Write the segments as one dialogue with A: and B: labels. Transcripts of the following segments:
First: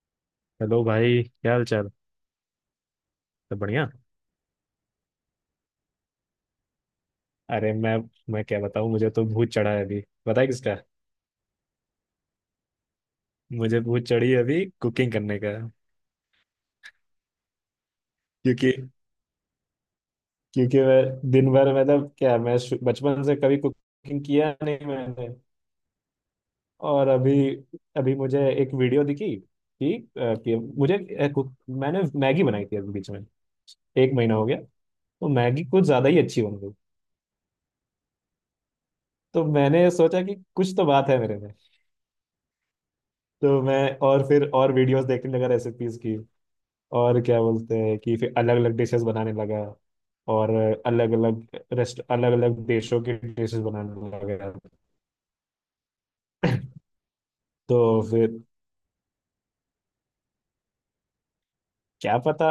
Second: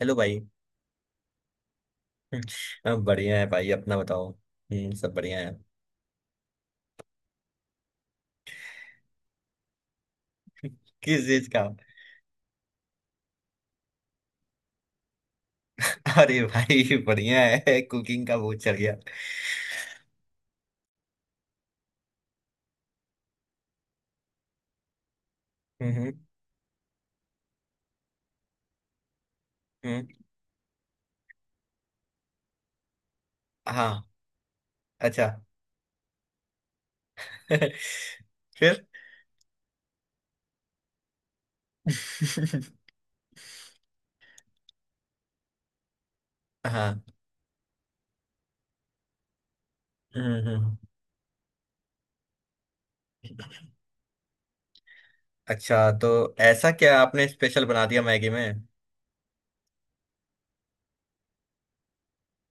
A: Hello भाई।
B: Hello भाई। क्या हाल चाल?
A: हम बढ़िया है
B: सब
A: भाई।
B: बढ़िया।
A: अपना बताओ। हम्म। सब बढ़िया है।
B: अरे मैं क्या बताऊं, मुझे तो भूत चढ़ा है अभी। पता है किसका?
A: किस चीज का।
B: मुझे भूत चढ़ी है अभी कुकिंग करने का।
A: अरे भाई बढ़िया है। कुकिंग का भूत
B: क्योंकि
A: चढ़ गया।
B: क्योंकि मैं दिन भर, मतलब क्या, मैं बचपन से कभी कुकिंग किया नहीं मैंने।
A: हम्म।
B: और अभी अभी मुझे एक वीडियो दिखी कि,
A: हम्म।
B: अ, कि मुझे अ, कुक- मैंने मैगी बनाई थी अभी बीच में,
A: हाँ।
B: 1 महीना हो गया।
A: अच्छा।
B: तो मैगी कुछ ज्यादा ही अच्छी बन गई।
A: फिर।
B: तो मैंने सोचा कि कुछ तो बात है मेरे में। तो मैं और फिर और वीडियोस देखने लगा रेसिपीज की।
A: हाँ।
B: और क्या बोलते हैं कि फिर अलग अलग डिशेस बनाने लगा।
A: हम्म।
B: और
A: हम्म।
B: अलग अलग रेस्ट अलग अलग देशों के डिशेस बनाने लगा।
A: अच्छा, तो ऐसा क्या आपने स्पेशल
B: तो
A: बना दिया मैगी
B: फिर
A: में?
B: क्या पता,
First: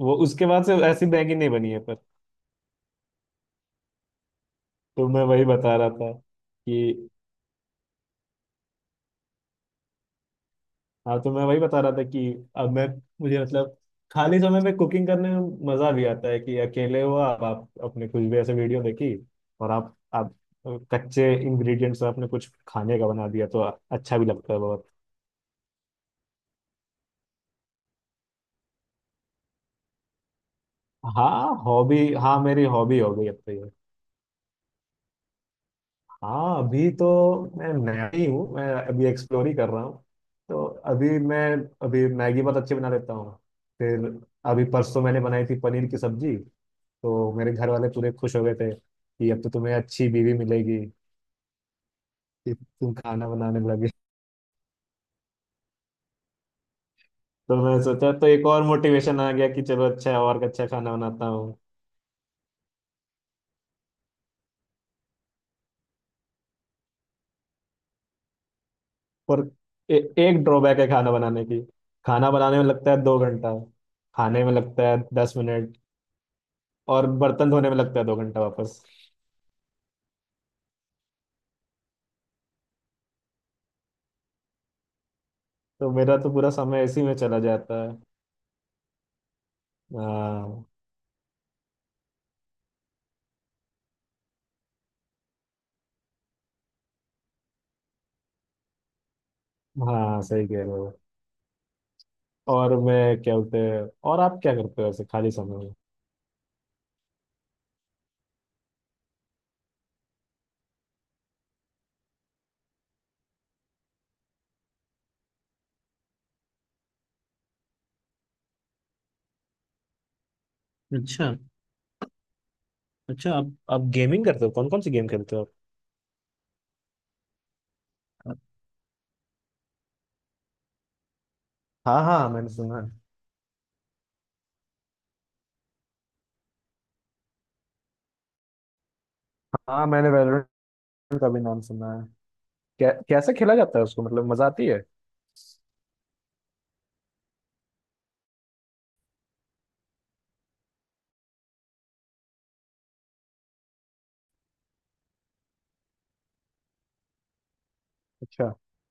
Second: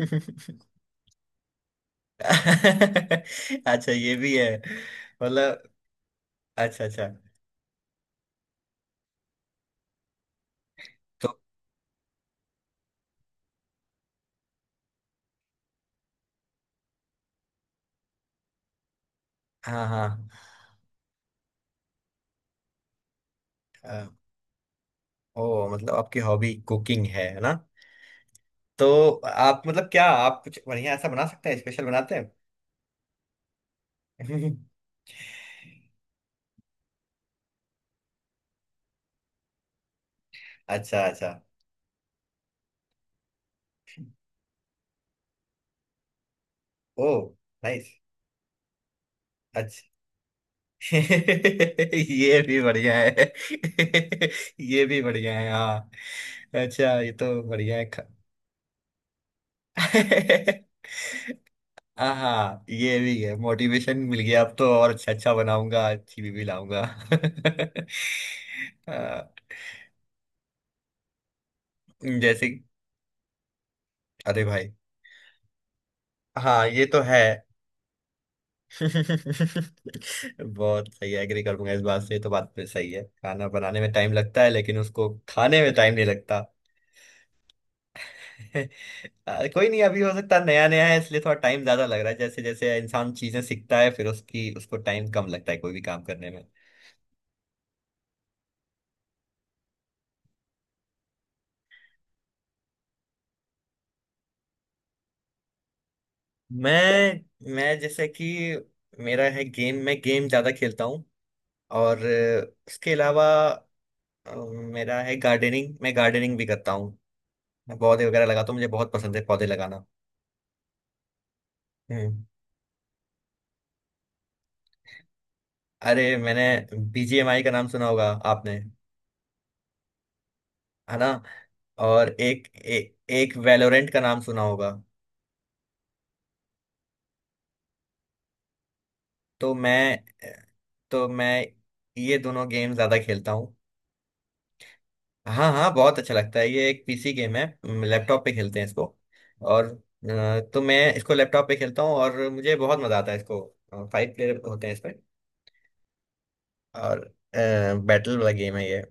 B: वो उसके बाद से ऐसी मैगी नहीं बनी है पर।
A: अच्छा ये भी है।
B: तो मैं वही
A: मतलब,
B: बता रहा था
A: अच्छा अच्छा।
B: कि हाँ, तो
A: तो
B: मैं वही बता रहा था कि अब मैं मुझे, मतलब खाली समय में कुकिंग करने में मजा भी आता है कि अकेले हो आप अपने कुछ भी ऐसे वीडियो देखी, और
A: हाँ
B: आप
A: हाँ।
B: आप कच्चे इंग्रेडिएंट्स से आपने कुछ खाने का बना दिया तो
A: अ,
B: अच्छा भी लगता है बहुत।
A: ओ मतलब आपकी हॉबी कुकिंग है ना। तो आप, मतलब क्या आप कुछ बढ़िया ऐसा बना सकते
B: हाँ
A: हैं? स्पेशल
B: हॉबी,
A: बनाते हैं?
B: हाँ, मेरी हॉबी हो गई अब तो ये। हाँ, अभी तो मैं नया ही हूँ, मैं अभी एक्सप्लोर ही कर रहा हूँ। तो
A: अच्छा
B: अभी
A: अच्छा।
B: मैं अभी मैगी बहुत अच्छी बना लेता हूँ। फिर, अभी परसों मैंने बनाई थी पनीर की सब्जी।
A: ओ
B: तो मेरे घर
A: नाइस।
B: वाले पूरे खुश हो गए थे कि अब तो तुम्हें
A: अच्छा।
B: अच्छी बीवी मिलेगी,
A: ये
B: कि
A: भी
B: तुम
A: बढ़िया है।
B: खाना बनाने लगे।
A: ये भी बढ़िया है हाँ। अच्छा ये तो
B: तो
A: बढ़िया
B: मैं
A: है
B: सोचा तो एक और मोटिवेशन आ गया कि चलो अच्छा है, और अच्छा खाना बनाता हूँ।
A: हाँ ये भी है, मोटिवेशन मिल गया, अब तो और अच्छा अच्छा बनाऊंगा, अच्छी भी लाऊंगा। अ,
B: पर एक ड्रॉबैक है खाना बनाने की। खाना
A: जैसे।
B: बनाने में लगता है 2 घंटा,
A: अरे
B: खाने में
A: भाई।
B: लगता है 10 मिनट,
A: हाँ ये तो
B: और
A: है।
B: बर्तन धोने में लगता है 2 घंटा वापस।
A: बहुत सही। एग्री करूंगा इस बात से, ये तो बात पे सही है, खाना बनाने में टाइम लगता है लेकिन उसको खाने में
B: तो
A: टाइम नहीं
B: मेरा तो
A: लगता।
B: पूरा समय इसी में चला जाता है।
A: कोई नहीं। अभी हो सकता है
B: हाँ
A: नया नया है इसलिए थोड़ा टाइम ज्यादा लग रहा है। जैसे जैसे इंसान चीजें सीखता है फिर उसकी उसको टाइम कम लगता है कोई भी काम करने में।
B: हाँ, सही कह रहे हो। और मैं क्या बोलते हैं, और आप क्या करते हो ऐसे खाली समय में?
A: मैं जैसे कि, मेरा है गेम। मैं गेम ज्यादा खेलता हूँ। और उसके अलावा अ, मेरा है गार्डनिंग। मैं गार्डनिंग भी करता हूँ। मैं पौधे वगैरह लगाता हूँ, मुझे बहुत पसंद है पौधे लगाना।
B: अच्छा
A: हम्म।
B: अच्छा, आप गेमिंग करते हो? कौन कौन सी गेम खेलते हो
A: अरे मैंने बीजीएमआई का नाम सुना होगा
B: आप?
A: आपने, है ना?
B: हाँ
A: और
B: हाँ,
A: एक
B: मैंने सुना है।
A: एक वैलोरेंट का नाम सुना होगा। तो
B: हाँ,
A: मैं
B: मैंने वैलोरेंट
A: तो
B: का
A: मैं
B: भी नाम सुना है।
A: ये दोनों गेम ज्यादा खेलता
B: कैसे
A: हूँ।
B: खेला जाता है उसको, मतलब मजा आती है?
A: हाँ हाँ बहुत अच्छा लगता है। ये एक पीसी गेम है, लैपटॉप पे खेलते हैं इसको। और तो मैं इसको लैपटॉप पे खेलता हूँ और मुझे बहुत मजा आता है इसको। 5 प्लेयर होते हैं इसमें, और बैटल वाला
B: अच्छा।
A: गेम है ये।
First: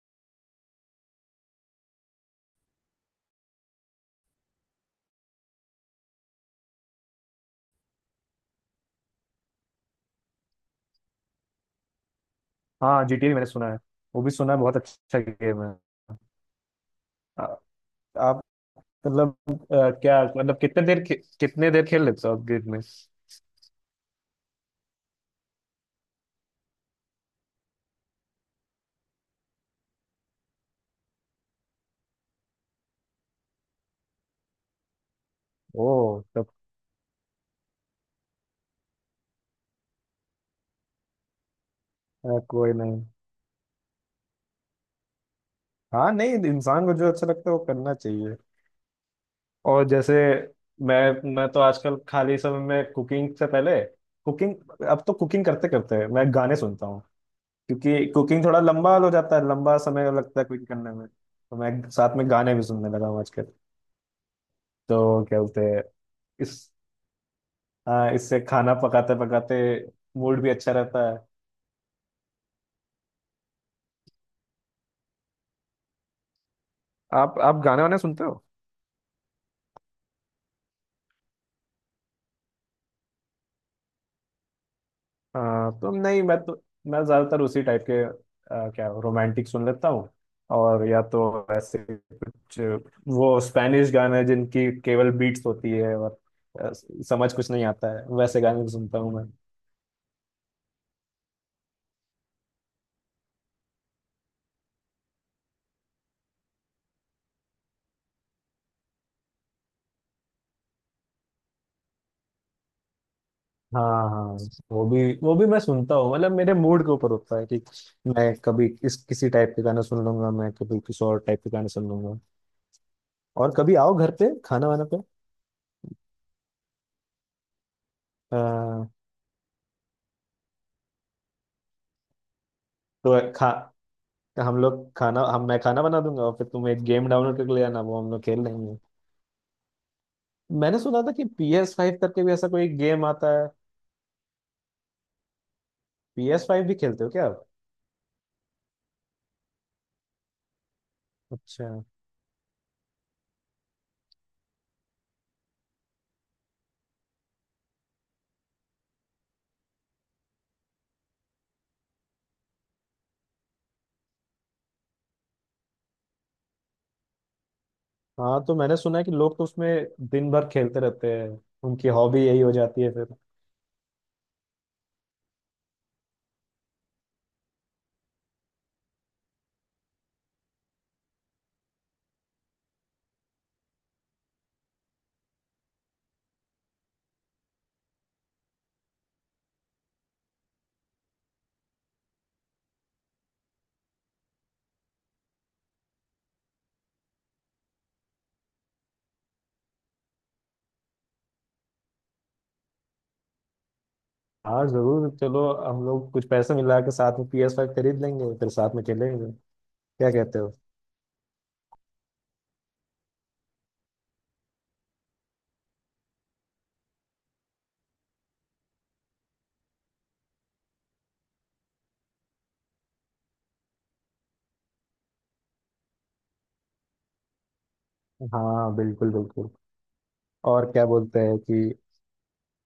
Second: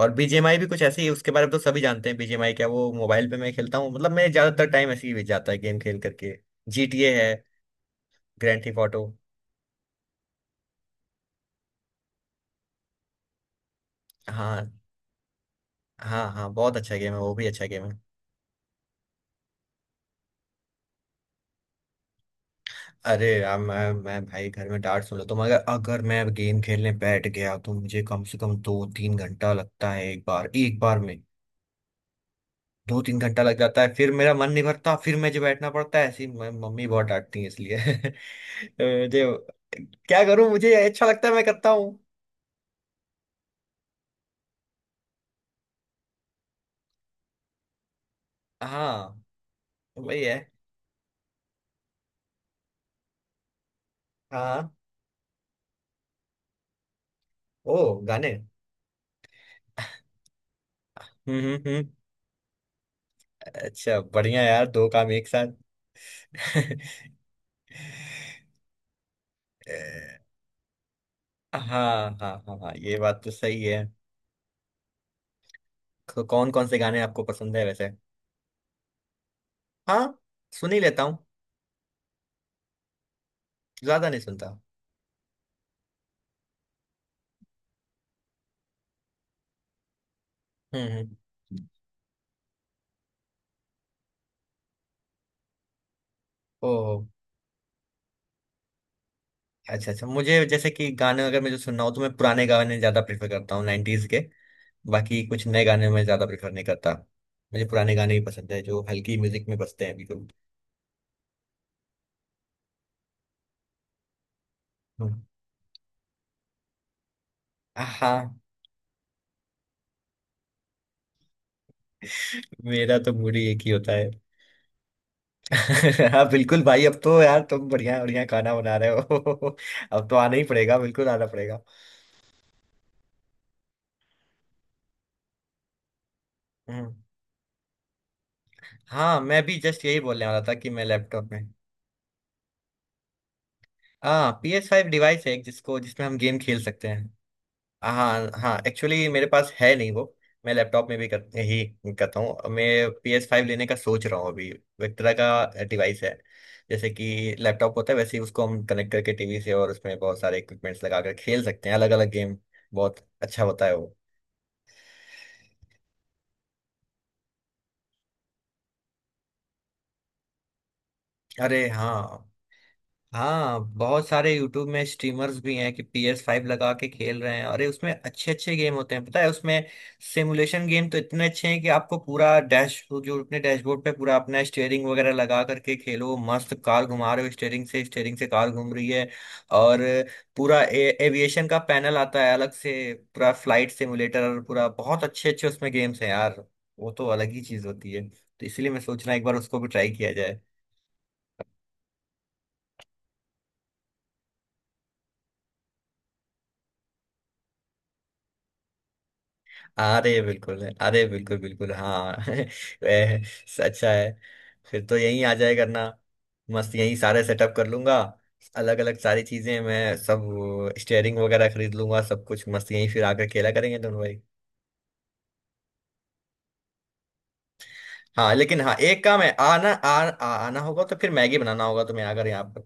A: और बीजीएमआई भी कुछ ऐसे ही है, उसके बारे में तो सभी जानते हैं बीजीएमआई क्या। वो मोबाइल पे मैं खेलता हूँ, मतलब मैं, ज्यादातर टाइम ऐसे ही बीत जाता है गेम खेल करके। जीटीए है, ग्रैंड थीफ ऑटो।
B: हाँ, जीटीए मैंने सुना है, वो भी सुना है,
A: हाँ
B: बहुत अच्छा गेम है।
A: हाँ, हाँ बहुत अच्छा गेम है वो, भी
B: आ-
A: अच्छा गेम है।
B: आप, मतलब, क्या मतलब कितने देर खेल लेते हो आप गेम में?
A: अरे यार, मैं भाई घर में डांट सुन लेता हूँ, मगर अगर मैं गेम खेलने बैठ गया तो मुझे कम से कम 2-3 घंटा लगता है। एक बार में 2-3 घंटा लग जाता है, फिर मेरा मन नहीं भरता, फिर मुझे बैठना
B: ओ
A: पड़ता है ऐसी।
B: तब।
A: मम्मी बहुत डांटती है इसलिए। तो मुझे, क्या करूं, मुझे अच्छा लगता है मैं करता हूँ।
B: कोई नहीं। हाँ नहीं, इंसान को जो अच्छा लगता है वो करना चाहिए।
A: हाँ
B: और जैसे
A: वही है।
B: मैं तो आजकल खाली समय में कुकिंग से पहले कुकिंग,
A: हाँ।
B: अब तो कुकिंग करते करते मैं गाने सुनता हूँ।
A: ओ
B: क्योंकि
A: गाने।
B: कुकिंग थोड़ा लंबा हो जाता है, लंबा समय लगता है कुकिंग करने में,
A: हम्म।
B: तो
A: हम्म। हम्म।
B: मैं साथ में गाने भी सुनने लगा हूँ आजकल।
A: अच्छा बढ़िया यार, दो काम
B: तो
A: एक
B: क्या
A: साथ।
B: बोलते हैं इस। हाँ, इससे खाना पकाते पकाते
A: अ,
B: मूड भी अच्छा रहता है।
A: हाँ हाँ हाँ हाँ, ये बात तो सही है। तो कौन कौन से गाने आपको
B: आप
A: पसंद
B: आप
A: है
B: गाने
A: वैसे?
B: वाने सुनते हो?
A: हाँ सुन ही लेता हूँ, ज्यादा नहीं सुनता।
B: हाँ तो नहीं, मैं तो, मैं ज्यादातर उसी टाइप के क्या रोमांटिक सुन लेता हूँ। और
A: हम्म।
B: या
A: हम्म।
B: तो ऐसे कुछ वो स्पेनिश गाने जिनकी केवल बीट्स होती है, और आ,
A: ओ
B: समझ कुछ नहीं आता है, वैसे गाने भी सुनता हूँ मैं।
A: अच्छा अच्छा। मुझे जैसे कि गाने अगर मुझे सुनना हो तो मैं पुराने गाने ज्यादा प्रेफर करता हूँ, 90s के। बाकी कुछ नए गाने मैं ज्यादा प्रेफर नहीं करता। मुझे पुराने गाने ही पसंद है जो हल्की म्यूजिक में बजते हैं, बिल्कुल।
B: हाँ हाँ, वो भी
A: हम्म।
B: वो भी मैं सुनता हूँ, मतलब मेरे मूड के ऊपर होता है कि मैं
A: हाँ,
B: कभी इस किसी टाइप के गाना सुन लूंगा, मैं कभी किसी और टाइप के गाने सुन लूंगा।
A: मेरा तो मूड ही
B: और
A: एक ही
B: कभी
A: होता
B: आओ
A: है।
B: घर पे खाना वाना पे।
A: हाँ बिल्कुल भाई, अब तो यार तुम बढ़िया बढ़िया खाना बना रहे
B: हाँ,
A: हो। अब तो आना ही पड़ेगा, बिल्कुल आना पड़ेगा।
B: तो खा हम लोग खाना, हम मैं खाना बना दूंगा और फिर तुम एक
A: हम्म।
B: गेम डाउनलोड करके ले आना, वो हम लोग खेल लेंगे।
A: हाँ, मैं भी जस्ट यही बोलने वाला था कि
B: मैंने
A: मैं
B: सुना था कि
A: लैपटॉप में।
B: PS5 करके भी ऐसा कोई गेम आता है।
A: हाँ PS5 डिवाइस है एक, जिसको जिसमें हम
B: पी
A: गेम
B: एस
A: खेल
B: फाइव भी
A: सकते हैं।
B: खेलते हो क्या आप?
A: हाँ हाँ, एक्चुअली मेरे पास है नहीं वो। मैं लैपटॉप में भी
B: अच्छा।
A: ही करता हूँ मैं। पी एस फाइव लेने का सोच रहा हूँ अभी। विक्ट्रा का डिवाइस है, जैसे कि लैपटॉप होता है वैसे ही उसको हम कनेक्ट करके टीवी से, और उसमें बहुत सारे इक्विपमेंट्स लगा कर खेल सकते हैं अलग अलग गेम। बहुत अच्छा होता है वो।
B: हाँ तो मैंने सुना है कि लोग तो उसमें दिन भर खेलते रहते हैं,
A: अरे
B: उनकी हॉबी
A: हाँ।
B: यही हो जाती है फिर।
A: हाँ बहुत सारे YouTube में स्ट्रीमर्स भी हैं कि पी एस फाइव लगा के खेल रहे हैं। अरे उसमें अच्छे अच्छे गेम होते हैं, पता है उसमें सिमुलेशन गेम तो इतने अच्छे हैं कि आपको पूरा डैश, जो अपने डैशबोर्ड पे पूरा अपना स्टेयरिंग वगैरह लगा करके खेलो, मस्त कार घुमा रहे हो स्टेयरिंग से, स्टेयरिंग से कार घूम रही है। और पूरा एविएशन का पैनल आता है अलग से, पूरा फ्लाइट सिमुलेटर, पूरा, बहुत अच्छे अच्छे उसमें गेम्स हैं यार। वो तो अलग ही चीज होती है। तो इसलिए मैं सोच रहा हूँ एक बार उसको भी ट्राई किया।
B: हाँ जरूर, चलो हम लोग कुछ पैसे मिला के साथ में PS5 खरीद लेंगे फिर साथ में खेलेंगे। क्या
A: अरे
B: कहते हो?
A: बिल्कुल, अरे बिल्कुल बिल्कुल हाँ। ए, अच्छा है। फिर तो यहीं आ जाए करना, मस्त यहीं सारे सेटअप कर लूंगा। अलग अलग सारी चीजें, मैं सब स्टेयरिंग वगैरह खरीद लूंगा सब कुछ, मस्त यहीं फिर आकर खेला करेंगे दोनों भाई। हाँ लेकिन, हाँ
B: हाँ
A: एक
B: बिल्कुल
A: काम है,
B: बिल्कुल।
A: आना आ, आ, आना
B: और
A: होगा,
B: क्या
A: तो फिर
B: बोलते
A: मैगी
B: हैं
A: बनाना
B: कि,
A: होगा तुम्हें आकर यहाँ पर।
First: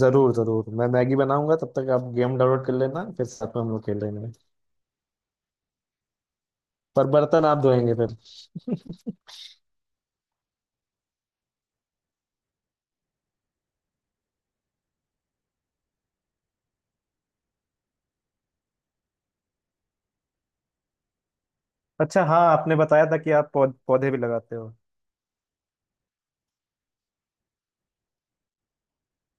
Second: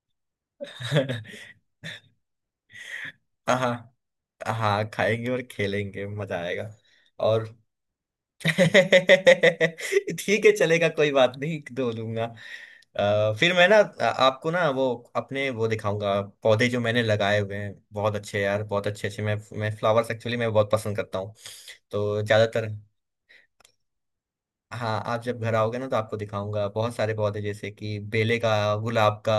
B: जरूर जरूर मैं मैगी बनाऊंगा, तब तक आप गेम डाउनलोड कर लेना, फिर साथ में हम लोग
A: हाँ
B: खेल लेंगे।
A: हाँ, खाएंगे और खेलेंगे, मजा आएगा।
B: पर बर्तन
A: और
B: आप धोएंगे फिर?
A: ठीक है चलेगा, कोई बात नहीं धो लूंगा। फिर मैं ना आपको ना वो अपने वो दिखाऊंगा पौधे जो मैंने लगाए हुए हैं, बहुत अच्छे यार, बहुत अच्छे अच्छे। मैं फ्लावर्स, एक्चुअली मैं बहुत पसंद करता हूँ, तो
B: अच्छा हाँ,
A: ज्यादातर।
B: आपने बताया था कि आप पौधे भी लगाते हो।
A: हाँ आप जब घर आओगे ना तो आपको दिखाऊंगा, बहुत सारे पौधे, जैसे कि बेले का, गुलाब का,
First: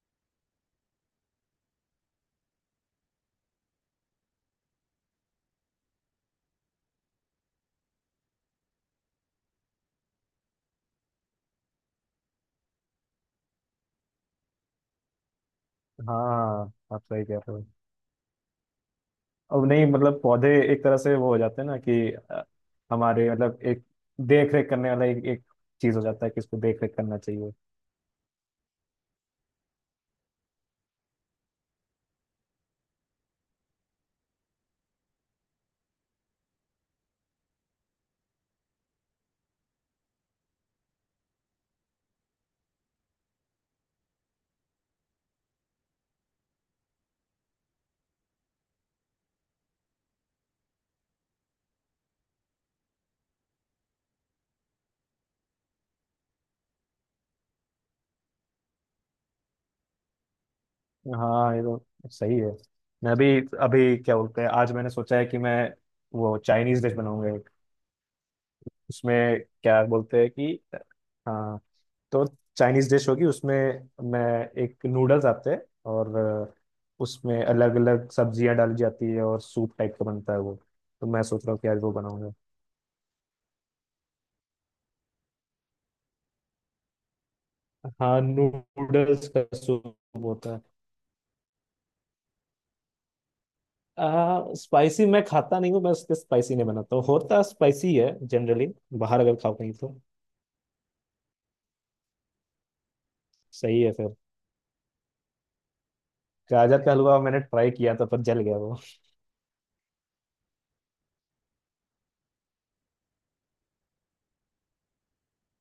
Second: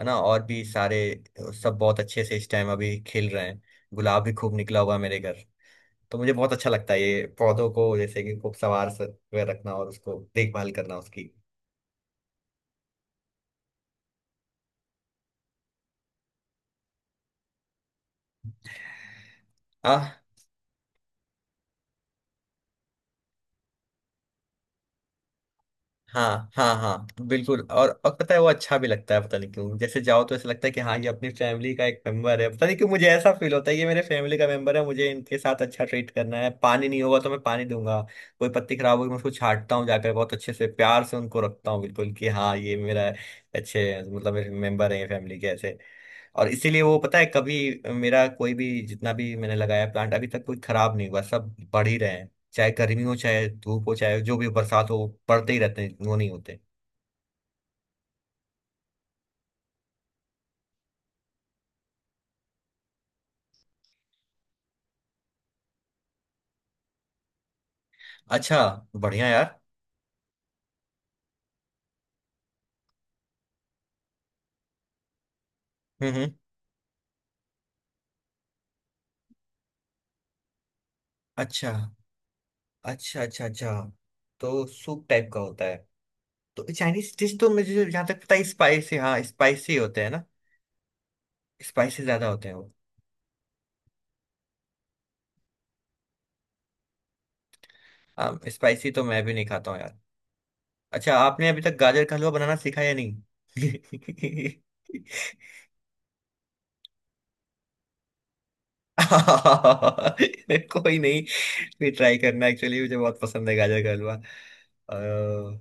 A: है ना, और भी सारे। सब बहुत अच्छे से इस टाइम अभी खिल रहे हैं। गुलाब भी खूब निकला हुआ है मेरे घर। तो मुझे बहुत अच्छा लगता है ये पौधों को जैसे कि खूब सवार से हुए रखना और उसको देखभाल करना उसकी।
B: हाँ आप सही कह रहे हो। अब नहीं,
A: आ,
B: मतलब पौधे एक तरह से वो हो जाते हैं ना कि हमारे, मतलब एक देख रेख करने वाला एक चीज हो जाता है कि
A: हाँ
B: इसको
A: हाँ
B: देख रेख करना
A: हाँ
B: चाहिए।
A: बिल्कुल। और पता है वो अच्छा भी लगता है, पता नहीं क्यों, जैसे जाओ तो ऐसा लगता है कि हाँ ये अपनी फैमिली का एक मेंबर है। पता नहीं क्यों मुझे ऐसा फील होता है, ये मेरे फैमिली का मेंबर है, मुझे इनके साथ अच्छा ट्रीट करना है। पानी नहीं होगा तो मैं पानी दूंगा, कोई पत्ती खराब होगी मैं उसको छांटता हूँ जाकर, बहुत अच्छे से प्यार से उनको रखता हूँ, बिल्कुल कि हाँ ये मेरा अच्छे, मतलब मेरे मेंबर है फैमिली के ऐसे। और इसीलिए वो पता है, कभी मेरा कोई भी जितना भी मैंने लगाया प्लांट अभी तक कोई खराब नहीं हुआ, सब बढ़ ही रहे हैं, चाहे गर्मी हो चाहे धूप हो चाहे जो भी बरसात हो, पड़ते ही रहते हैं वो, नहीं होते।
B: हाँ ये तो सही है। मैं भी अभी क्या बोलते हैं, आज मैंने सोचा है कि मैं वो चाइनीज डिश बनाऊंगा।
A: अच्छा। बढ़िया
B: उसमें
A: यार।
B: क्या बोलते हैं कि, हाँ, तो चाइनीज डिश होगी उसमें। मैं एक नूडल्स आते हैं,
A: हम्म।
B: और
A: हम्म।
B: उसमें अलग अलग सब्जियां डाली जाती है और सूप टाइप का बनता है वो। तो मैं सोच रहा हूँ कि
A: अच्छा
B: आज वो बनाऊंगा।
A: अच्छा अच्छा। अच्छा तो सूप टाइप का होता है। तो चाइनीज डिश तो मुझे जहाँ
B: हाँ,
A: तक पता है स्पाइसी, हाँ
B: नूडल्स का
A: स्पाइसी
B: सूप
A: होते हैं ना?
B: होता है।
A: स्पाइसी ज्यादा होते हैं वो।
B: स्पाइसी मैं खाता नहीं हूँ, मैं उसके स्पाइसी नहीं बनाता हूँ, होता स्पाइसी है
A: हाँ
B: जनरली।
A: स्पाइसी तो
B: बाहर
A: मैं भी
B: अगर
A: नहीं
B: खाओ
A: खाता
B: कहीं
A: हूँ
B: तो।
A: यार। अच्छा आपने अभी तक गाजर का हलवा बनाना सीखा या
B: सही है फिर।
A: नहीं?
B: गाजर का हलवा मैंने ट्राई किया था पर जल गया वो।
A: कोई नहीं। फिर ट्राई करना, एक्चुअली मुझे बहुत पसंद है गाजर का हलवा।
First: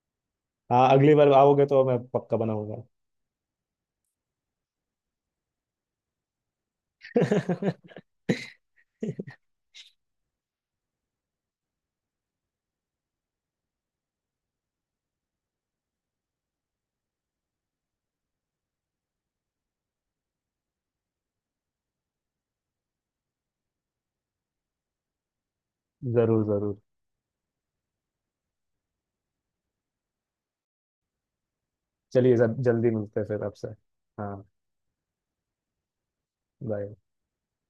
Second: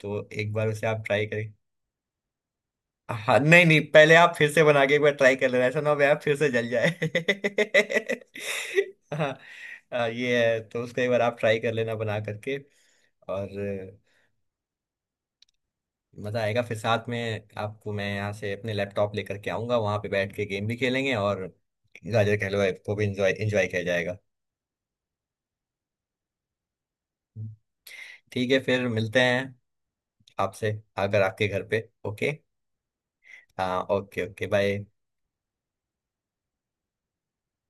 A: तो एक बार उसे
B: हाँ,
A: आप
B: अगली
A: ट्राई
B: बार
A: करें।
B: आओगे तो मैं पक्का बनाऊंगा।
A: हाँ नहीं नहीं, पहले आप फिर से बना के एक बार ट्राई कर लेना, ऐसा ना हो भाई आप फिर से जल जाए। हाँ ये है, तो उसको एक बार आप ट्राई कर लेना बना करके। और मज़ा आएगा, फिर साथ में आपको मैं यहाँ से अपने लैपटॉप लेकर के आऊँगा, वहाँ पे बैठ के गेम भी खेलेंगे और गाजर का हलवा को भी इंजॉय इंजॉय किया जाएगा।
B: जरूर जरूर।
A: ठीक है फिर मिलते हैं आपसे, अगर आपके घर पे। ओके।
B: चलिए, जब जल्दी मिलते हैं फिर आपसे।
A: हाँ ओके
B: हाँ।
A: Okay bye.
B: बाय।